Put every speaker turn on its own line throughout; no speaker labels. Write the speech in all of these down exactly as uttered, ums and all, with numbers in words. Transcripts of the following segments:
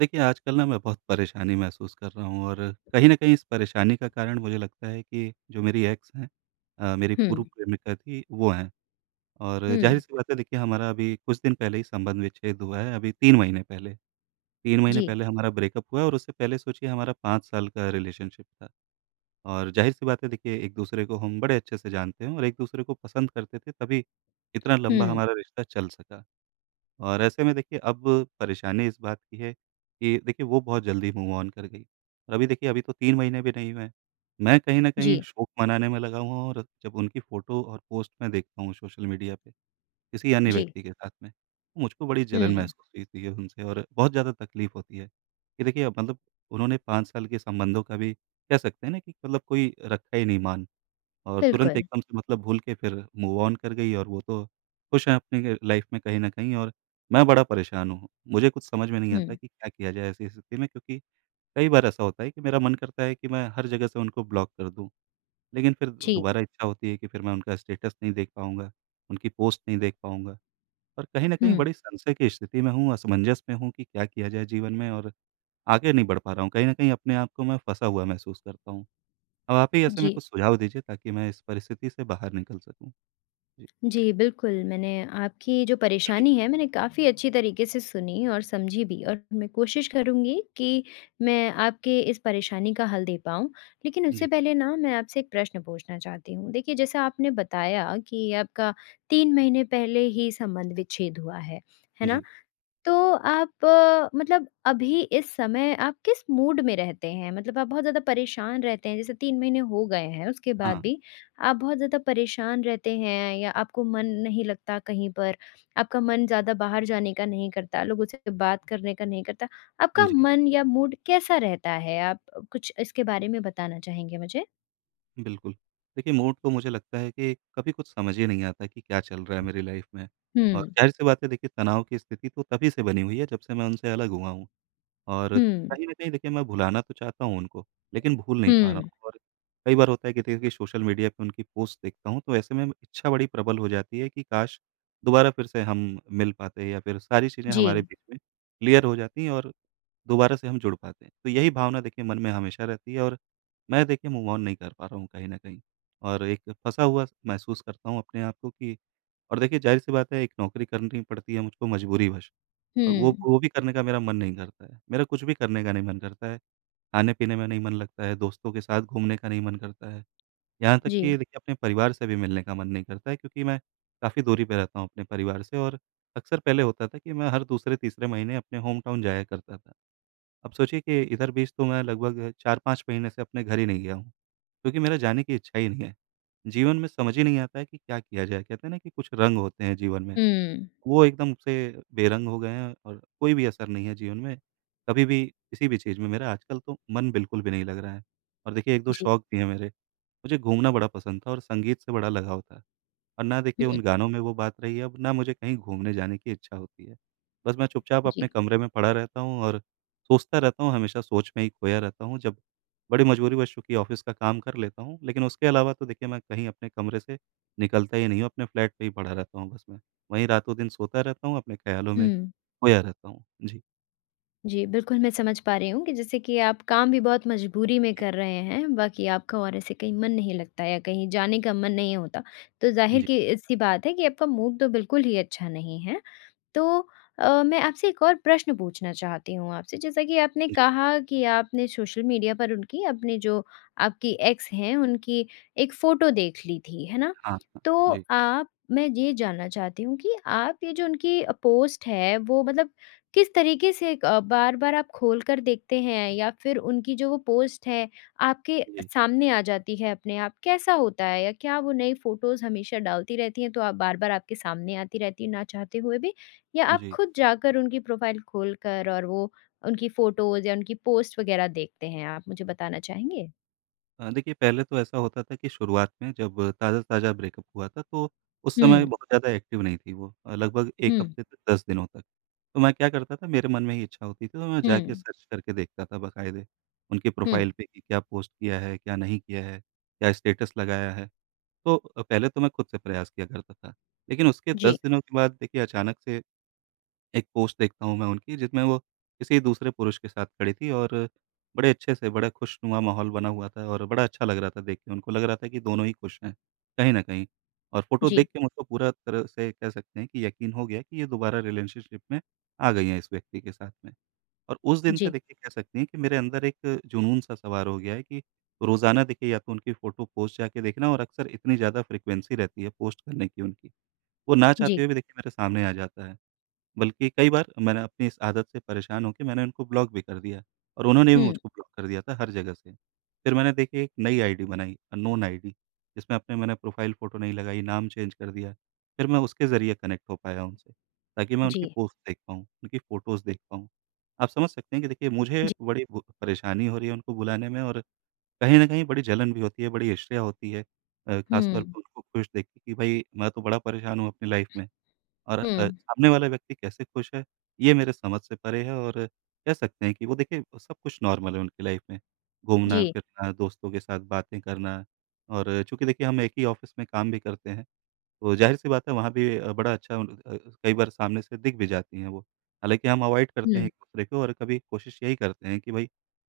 देखिए, आजकल ना मैं बहुत परेशानी महसूस कर रहा हूँ और कहीं न कहीं इस परेशानी का कारण मुझे लगता है कि जो मेरी एक्स हैं, अ, मेरी
हुँ।
पूर्व प्रेमिका थी, वो हैं। और
हुँ।
ज़ाहिर-सी बात है, देखिए हमारा अभी कुछ दिन पहले ही संबंध विच्छेद हुआ है, अभी तीन महीने पहले। तीन महीने
जी।
पहले हमारा ब्रेकअप हुआ, और उससे पहले सोचिए हमारा पाँच साल का रिलेशनशिप था। और ज़ाहिर-सी बात है, देखिए एक दूसरे को हम बड़े अच्छे से जानते हैं और एक दूसरे को पसंद करते थे, तभी इतना लंबा
हुँ।
हमारा रिश्ता चल सका। और ऐसे में देखिए, अब परेशानी इस बात की है कि देखिए वो बहुत जल्दी मूव ऑन कर गई, और अभी देखिए, अभी तो तीन महीने भी नहीं हुए हैं। मैं कहीं न
जी।
कहीं शोक मनाने में लगा हुआ हूँ, और जब उनकी फ़ोटो और पोस्ट मैं देखता हूँ सोशल मीडिया पे किसी अन्य
जी।
व्यक्ति के साथ में, तो मुझको बड़ी जलन
हुँ।
महसूस हुई थी उनसे, और बहुत ज़्यादा तकलीफ़ होती है कि देखिए अब मतलब उन्होंने पाँच साल के संबंधों का भी, कह सकते हैं ना, कि मतलब कोई रखा ही नहीं मान। और तुरंत
बिल्कुल।
एकदम से मतलब भूल के फिर मूव ऑन कर गई, और वो तो खुश हैं अपनी लाइफ में कहीं न कहीं, और मैं बड़ा परेशान हूँ। मुझे कुछ समझ में नहीं आता
हुँ।
कि क्या किया जाए ऐसी स्थिति में, क्योंकि कई बार ऐसा होता है कि मेरा मन करता है कि मैं हर जगह से उनको ब्लॉक कर दूँ। लेकिन फिर
जी।
दोबारा इच्छा होती है कि फिर मैं उनका स्टेटस नहीं देख पाऊँगा, उनकी पोस्ट नहीं देख पाऊँगा, और कहीं न कहीं
हुँ।
बड़ी संशय की स्थिति में हूँ, असमंजस में हूँ कि क्या किया जाए जीवन में, और आगे नहीं बढ़ पा रहा हूँ। कहीं न कहीं अपने आप को मैं फँसा हुआ महसूस करता हूँ। अब आप ही ऐसे में
जी।
कुछ सुझाव दीजिए ताकि मैं इस परिस्थिति से बाहर निकल सकूँ। जी,
जी, बिल्कुल, मैंने आपकी जो परेशानी है, मैंने काफ़ी अच्छी तरीके से सुनी और समझी भी, और मैं कोशिश करूँगी कि मैं आपके इस परेशानी का हल दे पाऊँ। लेकिन उससे
जी,
पहले ना मैं आपसे एक प्रश्न पूछना चाहती हूँ। देखिए, जैसा आपने बताया कि आपका तीन महीने पहले ही संबंध विच्छेद हुआ है, है ना?
जी।
तो आप अ, मतलब अभी इस समय आप किस मूड में रहते हैं? मतलब आप बहुत ज़्यादा परेशान रहते हैं, जैसे तीन महीने हो गए हैं, उसके बाद
हाँ,
भी आप बहुत ज़्यादा परेशान रहते हैं, या आपको मन नहीं लगता कहीं पर, आपका मन ज़्यादा बाहर जाने का नहीं करता, लोगों से बात करने का नहीं करता, आपका
जी,
मन या मूड कैसा रहता है? आप कुछ इसके बारे में बताना चाहेंगे मुझे?
बिल्कुल। देखिए, मूड तो मुझे लगता है कि कभी कुछ समझ ही नहीं आता कि क्या चल रहा है मेरी लाइफ़ में, और
हुँ।
ज़ाहिर-सी बात है, देखिए तनाव की स्थिति तो तभी से बनी हुई है जब से मैं उनसे अलग हुआ हूँ। और
हुँ।
कहीं न कहीं देखिए, मैं भुलाना तो चाहता हूँ उनको, लेकिन भूल नहीं पा रहा
हुँ।
हूँ, और कई बार होता है कि देखिए सोशल मीडिया पे उनकी पोस्ट देखता हूँ, तो ऐसे में इच्छा बड़ी प्रबल हो जाती है कि काश! दोबारा फिर से हम मिल पाते, या फिर सारी चीज़ें हमारे
जी।
बीच में क्लियर हो जाती हैं और दोबारा से हम जुड़ पाते हैं। तो यही भावना देखिए मन में हमेशा रहती है, और मैं देखिए मूव ऑन नहीं कर पा रहा हूँ कहीं न कहीं, और एक फँसा हुआ महसूस करता हूँ अपने आप को कि और देखिए, ज़ाहिर-सी बात है, एक नौकरी करनी पड़ती है मुझको मजबूरीवश। अ, वो
हुँ।
वो भी करने का मेरा मन नहीं करता है। मेरा कुछ भी करने का नहीं मन करता है। खाने-पीने में नहीं मन लगता है, दोस्तों के साथ घूमने का नहीं मन करता है। यहाँ तक
जी।
कि देखिए अपने परिवार से भी मिलने का मन नहीं करता है, क्योंकि मैं काफ़ी दूरी पे रहता हूँ अपने परिवार से, और अक्सर पहले होता था कि मैं हर दूसरे-तीसरे महीने अपने होम टाउन जाया करता था। अब सोचिए कि इधर बीच तो मैं लगभग चार पाँच महीने से अपने घर ही नहीं गया हूँ, क्योंकि मेरा जाने की इच्छा ही नहीं है। जीवन में समझ ही नहीं आता है कि क्या किया जाए? कहते हैं ना कि कुछ रंग होते हैं जीवन में।
हुँ।
वो एकदम से बेरंग हो गए हैं, और कोई भी असर नहीं है जीवन में, कभी भी, किसी भी चीज़ में मेरा आजकल तो मन बिल्कुल भी नहीं लग रहा है। और देखिए एक दो
जी।
शौक भी हैं मेरे। मुझे घूमना बड़ा पसंद था, और संगीत से बड़ा लगाव था। और ना
हुँ।
देखिए उन गानों में वो बात रही है, अब ना मुझे कहीं घूमने जाने की इच्छा होती है। बस मैं चुपचाप अपने
जी।
कमरे में पड़ा रहता हूँ और सोचता रहता हूँ, हमेशा सोच में ही खोया रहता हूँ। जब बड़ी मजबूरीवश चूँकि ऑफ़िस का काम कर लेता हूँ, लेकिन उसके अलावा तो देखिए मैं कहीं अपने कमरे से निकलता ही नहीं हूँ, अपने फ्लैट पे ही पड़ा रहता हूँ बस मैं। वहीं रातों-दिन सोता रहता हूँ, अपने ख़्यालों में
हुँ।
खोया रहता हूँ। जी,
जी, बिल्कुल मैं समझ पा रही हूँ कि जैसे कि आप काम भी बहुत मजबूरी में कर रहे हैं, बाकी आपका और ऐसे कहीं मन नहीं लगता या कहीं जाने का मन नहीं होता। तो ज़ाहिर
जी,
की सी बात है कि आपका मूड तो बिल्कुल ही अच्छा नहीं है। तो अ, मैं आपसे एक और प्रश्न पूछना चाहती हूँ आपसे, जैसा कि आपने
जी।
कहा कि आपने सोशल मीडिया पर उनकी अपनी जो आपकी एक्स हैं, उनकी एक फ़ोटो देख ली थी, है ना?
हाँ, हाँ।
तो
जी,
आप मैं ये जानना चाहती हूँ कि आप ये जो उनकी अ, पोस्ट है वो मतलब किस तरीके से अ, बार-बार आप खोल कर देखते हैं, या फिर उनकी जो वो पोस्ट है, आपके
जी,
सामने आ जाती है अपने आप? कैसा होता है, या क्या वो नई फ़ोटोज़ हमेशा डालती रहती हैं, तो आप बार-बार आपके सामने आती रहती हैं ना चाहते हुए भी? या आप
जी।
खुद जाकर उनकी प्रोफ़ाइल खोल कर और वो उनकी फ़ोटोज़ या उनकी पोस्ट वग़ैरह देखते हैं? आप मुझे बताना चाहेंगे?
अ, देखिए पहले तो ऐसा होता था कि शुरुआत में जब ताज़ा-ताज़ा ब्रेकअप हुआ था, तो उस समय
हुँ।
बहुत ज़्यादा एक्टिव नहीं थी वो अ, लगभग एक
हुँ।
हफ्ते तक, दस दिनों तक। तो मैं क्या करता था, मेरे मन में ही इच्छा होती थी, तो मैं जाके
हुँ।
सर्च करके देखता था बकायदे, उनके
हुँ।
प्रोफ़ाइल पे कि क्या पोस्ट किया है, क्या नहीं किया है, क्या स्टेटस लगाया है। तो अ, पहले तो मैं खुद से प्रयास किया करता था। लेकिन उसके
जी।
दस दिनों के बाद देखिए अचानक से एक पोस्ट देखता हूँ मैं उनकी, जिसमें वो किसी दूसरे पुरुष के साथ खड़ी थी, और बड़े अच्छे से बड़ा खुशनुमा माहौल बना हुआ था, और बड़ा अच्छा लग रहा था देख के, उनको लग रहा था कि दोनों ही खुश हैं, कहीं न कहीं। और फ़ोटो
जी।
देख के मुझको पूरा तरह से कह सकते हैं कि यकीन हो गया कि ये दोबारा रिलेशनशिप में आ गई हैं इस व्यक्ति के साथ में। और उस दिन से
जी।
देखिए, कह सकती हैं कि मेरे अंदर एक जुनून सा सवार हो गया है कि रोज़ाना देखिए या तो उनकी फ़ोटो पोस्ट जाके देखना, और अक्सर इतनी ज़्यादा फ्रीक्वेंसी रहती है पोस्ट करने की उनकी, वो ना
जी।
चाहते हुए भी देखिए मेरे सामने आ जाता है। बल्कि कई बार मैंने अपनी इस आदत से परेशान होके मैंने उनको ब्लॉक भी कर दिया, और उन्होंने भी
हुँ।
मुझको ब्लॉक कर दिया था हर जगह से। फिर मैंने देखिए एक नई आईडी बनाई, अननोन आईडी, जिसमें अपने मैंने प्रोफ़ाइल फ़ोटो नहीं लगाई, नाम चेंज कर दिया। फिर मैं उसके ज़रिए कनेक्ट हो पाया उनसे, ताकि मैं
जी।
उनकी पोस्ट देख पाऊँ, उनकी फ़ोटोज़ देख पाऊँ। आप समझ सकते हैं कि देखिए मुझे
जी।
बड़ी बु परेशानी हो रही है उनको बुलाने में, और कहीं न कहीं बड़ी जलन भी होती है, बड़ी ईर्ष्या होती है। अ, ख़ास तौर पे
हुँ।
उनको खुश देख के कि भई मैं तो बड़ा परेशान हूँ अपनी लाइफ़ में। और
हुँ।
अ, सामने वाला व्यक्ति कैसे खुश है, ये मेरे समझ से परे है, और कह सकते हैं कि वो देखिए सब कुछ नॉर्मल है उनकी लाइफ़ में।
जी।
घूमना-फिरना, दोस्तों के साथ बातें करना, और चूँकि देखिए हम एक ही ऑफ़िस में काम भी करते हैं, तो ज़ाहिर-सी बात है वहाँ भी अ, बड़ा अच्छा उन अ, कई बार सामने से दिख भी जाती हैं वो। हालाँकि हम अवॉइड करते हैं
हुँ।
एक-दूसरे को, और कभी कोशिश यही करते हैं कि भई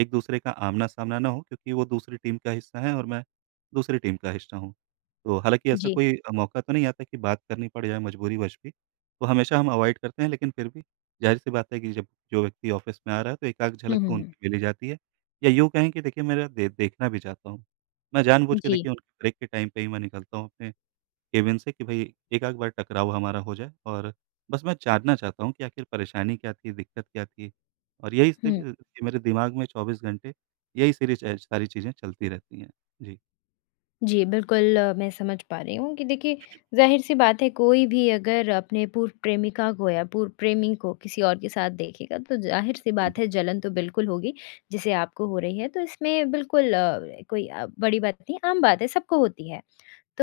एक-दूसरे का आमना-सामना ना हो, क्योंकि वो दूसरी टीम का हिस्सा है, और मैं दूसरी टीम का हिस्सा हूँ। तो हालाँकि ऐसा
जी।
कोई अ, मौका तो नहीं आता कि बात करनी पड़ जाए मजबूरीवश भी, तो हमेशा हम अवॉइड करते हैं, लेकिन फिर भी ज़ाहिर-सी बात है कि जब जो व्यक्ति ऑफ़िस में आ रहा है तो एक-आध
हुँ।
झलक
हुँ।
तो
हुँ।
उनकी मिल ही जाती है, या यूँ कहें कि देखिए मेरा दे देखना भी चाहता हूँ। मैं जानबूझ के
जी।
देखिए उनके ब्रेक के टाइम पे ही मैं निकलता हूँ अपने केबिन से, कि भई एक-आध बार टकराव हमारा हो जाए, और बस मैं जानना चाहता हूँ कि आखिर परेशानी क्या थी, दिक्कत क्या थी? और यही सिर्फ़
हुँ।
अ, मेरे दिमाग में चौबीस घंटे यही सारी च सारी चीज़ें चलती रहती हैं। जी।
जी, बिल्कुल अ, मैं समझ पा रही हूँ कि देखिए ज़ाहिर-सी बात है, कोई भी अगर अपने पूर्व प्रेमिका को या पूर्व प्रेमी को किसी और के साथ देखेगा, तो ज़ाहिर-सी बात है जलन तो बिल्कुल होगी, जिसे आपको हो रही है। तो इसमें बिल्कुल अ, कोई अ, बड़ी बात नहीं, आम बात है, सबको होती है।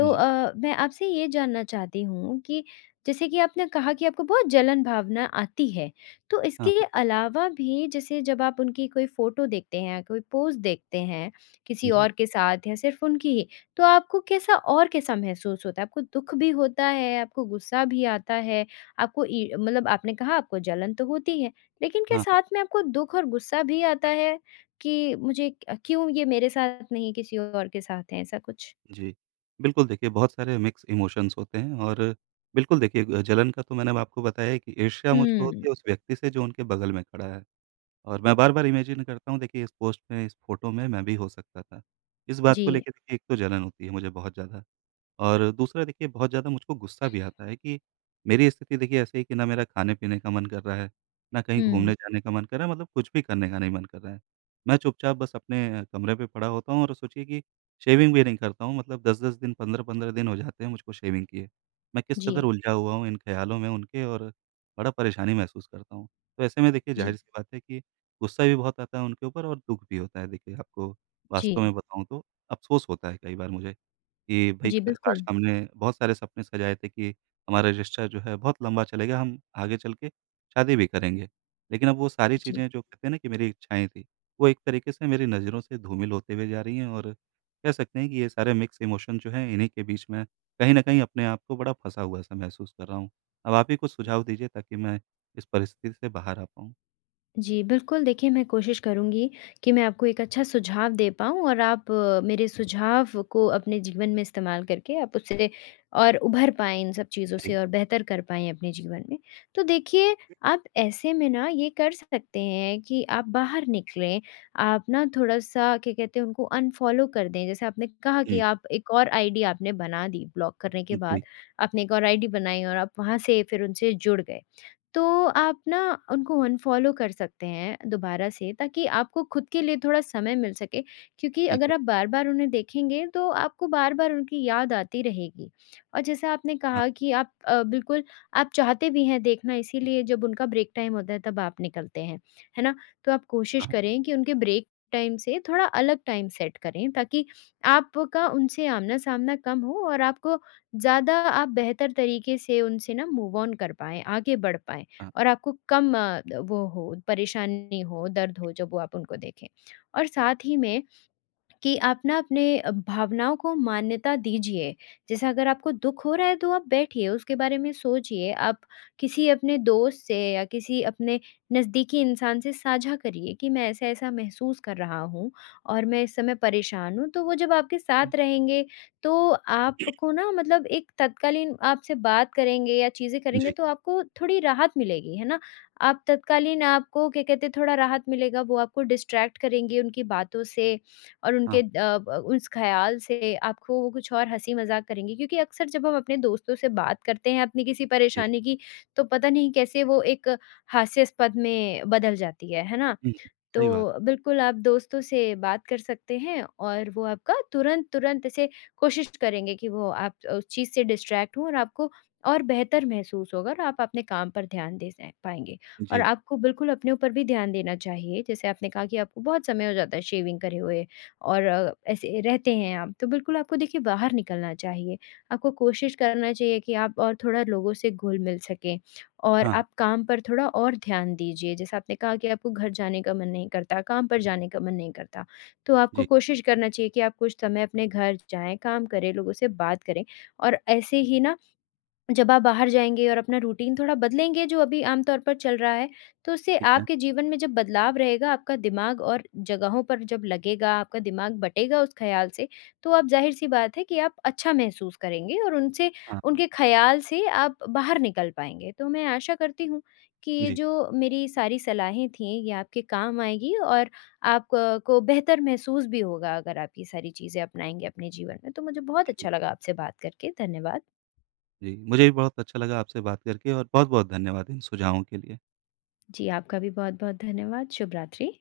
हुँ, जी।
अ, मैं आपसे ये जानना चाहती हूँ कि जैसे कि आपने कहा कि आपको बहुत जलन भावना आती है, तो इसके
हाँ,
अलावा भी, जैसे जब आप उनकी कोई फ़ोटो देखते हैं, कोई पोज़ देखते हैं, किसी
जी।
और के साथ या सिर्फ़ उनकी ही, तो आपको कैसा और कैसा महसूस होता है? आपको दुःख भी होता है, आपको गुस्सा भी आता है, आपको इ मतलब आपने कहा आपको जलन तो होती है, लेकिन क्या
हाँ,
साथ में आपको दुःख और गुस्सा भी आता है कि मुझे क्यों ये मेरे साथ नहीं, किसी और के साथ है, ऐसा कुछ?
जी। बिल्कुल देखिए, बहुत सारे मिक्स इमोशंस होते हैं, और बिल्कुल देखिए अ, जलन का तो मैंने अब आपको बताया है कि ईर्ष्या मुझको
हुँ।
होती है उस व्यक्ति से जो उनके बगल में खड़ा है, और मैं बार-बार इमेजिन करता हूँ, देखिए इस पोस्ट में, इस फ़ोटो में मैं भी हो सकता था। इस बात
जी।
को लेके देखिए, एक तो जलन होती है मुझे बहुत ज़्यादा, और दूसरा देखिए बहुत ज़्यादा मुझको गुस्सा भी आता है कि मेरी स्थिति देखिए ऐसे है कि ना मेरा खाने-पीने का मन कर रहा है, ना कहीं
हुँ।
घूमने जाने का मन कर रहा है, मतलब कुछ भी करने का नहीं मन कर रहा है। मैं चुपचाप बस अपने कमरे पे पड़ा होता हूँ, और सोचिए कि शेविंग भी नहीं करता हूँ मतलब दस दस दिन, पंद्रह पंद्रह दिन हो जाते हैं मुझको शेविंग किए। मैं किस
जी।
कदर उलझा हुआ हूँ इन ख़्यालों में उनके, और बड़ा परेशानी महसूस करता हूँ। तो ऐसे में देखिए
जी।
ज़ाहिर-सी बात है कि गुस्सा भी बहुत आता है उनके ऊपर, और दुःख भी होता है देखिए आपको वास्तव
जी।
में बताऊँ तो, अफ़सोस होता है कई बार मुझे कि भई
जी,
क काश
बिल्कुल।
हमने बहुत सारे सपने सजाए थे कि हमारा रिश्ता जो है बहुत लंबा चलेगा, हम आगे चल के शादी भी करेंगे। लेकिन अब वो सारी
जी।
चीज़ें जो कहते हैं ना कि मेरी इच्छाएँ थी, वो एक तरीके से मेरी नज़रों से धूमिल होते हुए जा रही हैं, और कह सकते हैं कि ये सारे मिक्स इमोशन जो हैं इन्हीं के बीच में कहीं न कहीं अपने आप को बड़ा फँसा हुआ सा महसूस कर रहा हूँ। अब आप ही कुछ सुझाव दीजिए ताकि मैं इस परिस्थिति से बाहर आ पाऊँ।
जी, बिल्कुल देखिए, मैं कोशिश करूँगी कि मैं आपको एक अच्छा सुझाव दे पाऊँ, और आप अ, मेरे सुझाव को अपने जीवन में इस्तेमाल करके आप उससे और उभर पाएँ इन सब चीज़ों से
जी।
और बेहतर कर पाएँ अपने जीवन में। तो देखिए, आप ऐसे में ना ये कर सकते हैं कि आप बाहर निकलें, आप ना थोड़ा-सा क्या कहते हैं, उनको अनफ़ॉलो कर दें। जैसे आपने कहा कि
हुँ।
आप एक और आईडी आपने बना दी ब्लॉक करने के बाद,
जी,
आपने एक और आईडी बनाई और आप वहाँ से फिर उनसे जुड़ गए। तो आप ना उनको अनफ़ॉलो कर सकते हैं दोबारा से, ताकि आपको खुद के लिए थोड़ा समय मिल सके, क्योंकि
ठीक
अगर
है।
आप बार-बार उन्हें देखेंगे तो आपको बार-बार उनकी याद आती रहेगी। और जैसा आपने
हाँ,
कहा कि आप अ, बिल्कुल आप चाहते भी हैं देखना, इसीलिए जब उनका ब्रेक टाइम होता है तब आप निकलते हैं, है ना? तो आप कोशिश
हाँ,
करें कि उनके ब्रेक टाइम से थोड़ा अलग टाइम सेट करें, ताकि आपका उनसे आमना-सामना कम हो, और आपको ज़्यादा आप बेहतर तरीके से उनसे ना मूव ऑन कर पाएँ, आगे बढ़ पाएँ।
हाँ।
और आपको कम अ, वो हो परेशानी हो, दर्द हो जब वो आप उनको देखें। और साथ ही में कि आप ना अपने अ, भावनाओं को मान्यता दीजिए। जैसे अगर आपको दुःख हो रहा है, तो आप बैठिए, उसके बारे में सोचिए, आप किसी अपने दोस्त से या किसी अपने नज़दीकी इंसान से साझा करिए कि मैं ऐसा-ऐसा महसूस कर रहा हूँ और मैं इस समय परेशान हूँ। तो वो जब आपके साथ रहेंगे, तो आपको ना मतलब एक तत्कालीन आपसे बात करेंगे या चीज़ें करेंगे,
जी,
तो आपको थोड़ी राहत मिलेगी, है ना? आप तत्कालीन आपको क्या कहते हैं, थोड़ा राहत मिलेगा, वो आपको डिस्ट्रैक्ट करेंगे उनकी बातों से, और उनके
हाँ,
अ, ब उस ख़्याल से आपको वो कुछ और हँसी-मज़ाक करेंगे, क्योंकि अक्सर जब हम अपने दोस्तों से बात करते हैं अपनी किसी
जी।
परेशानी की, तो पता नहीं कैसे वो एक हास्यास्पद में बदल जाती है, है ना?
हुँ, सही बात।
तो बिल्कुल आप दोस्तों से बात कर सकते हैं, और वो आपका तुरंत-तुरंत ऐसे कोशिश करेंगे कि वो आप उस चीज़ से डिस्ट्रैक्ट हों, और आपको और बेहतर महसूस होगा, और आप अपने काम पर ध्यान दे स पाएँगे। और
जी,
आपको बिल्कुल अपने ऊपर भी ध्यान देना चाहिए। जैसे आपने कहा कि आपको बहुत समय हो जाता है शेविंग करे हुए, और अ, ऐसे रहते हैं आप, तो बिल्कुल आपको देखिए बाहर निकलना चाहिए। आपको कोशिश करना चाहिए कि आप और थोड़ा लोगों से घुल-मिल सकें। और
हाँ।
आप काम पर थोड़ा और ध्यान दीजिए। जैसे आपने कहा कि आपको घर जाने का मन नहीं करता, काम पर जाने का मन नहीं करता, तो आपको
जी,
कोशिश करना चाहिए कि आप कुछ समय अपने घर जाएँ, काम करें, लोगों से बात करें, और ऐसे ही ना जब आप बाहर जाएँगे और अपना रूटीन थोड़ा बदलेंगे जो अभी आम तौर पर चल रहा है, तो उससे
ठीक है।
आपके जीवन में जब बदलाव रहेगा, आपका दिमाग और जगहों पर जब लगेगा, आपका दिमाग बटेगा उस ख़्याल से, तो आप ज़ाहिर-सी बात है कि आप अच्छा महसूस करेंगे, और उनसे
हाँ, हाँ।
उनके ख़्याल से आप बाहर निकल पाएँगे। तो मैं आशा करती हूँ कि ये
जी,
जो मेरी सारी सलाहें थीं, ये आपके काम आएगी, और आप अ, को बेहतर महसूस भी होगा अगर आप ये सारी चीज़ें अपनाएँगे अपने जीवन में। तो मुझे बहुत
जी,
अच्छा लगा आपसे बात करके। धन्यवाद।
जी। मुझे भी बहुत अच्छा लगा आपसे बात करके, और बहुत-बहुत धन्यवाद इन सुझावों के लिए।
जी, आपका भी बहुत-बहुत धन्यवाद। शुभ रात्रि।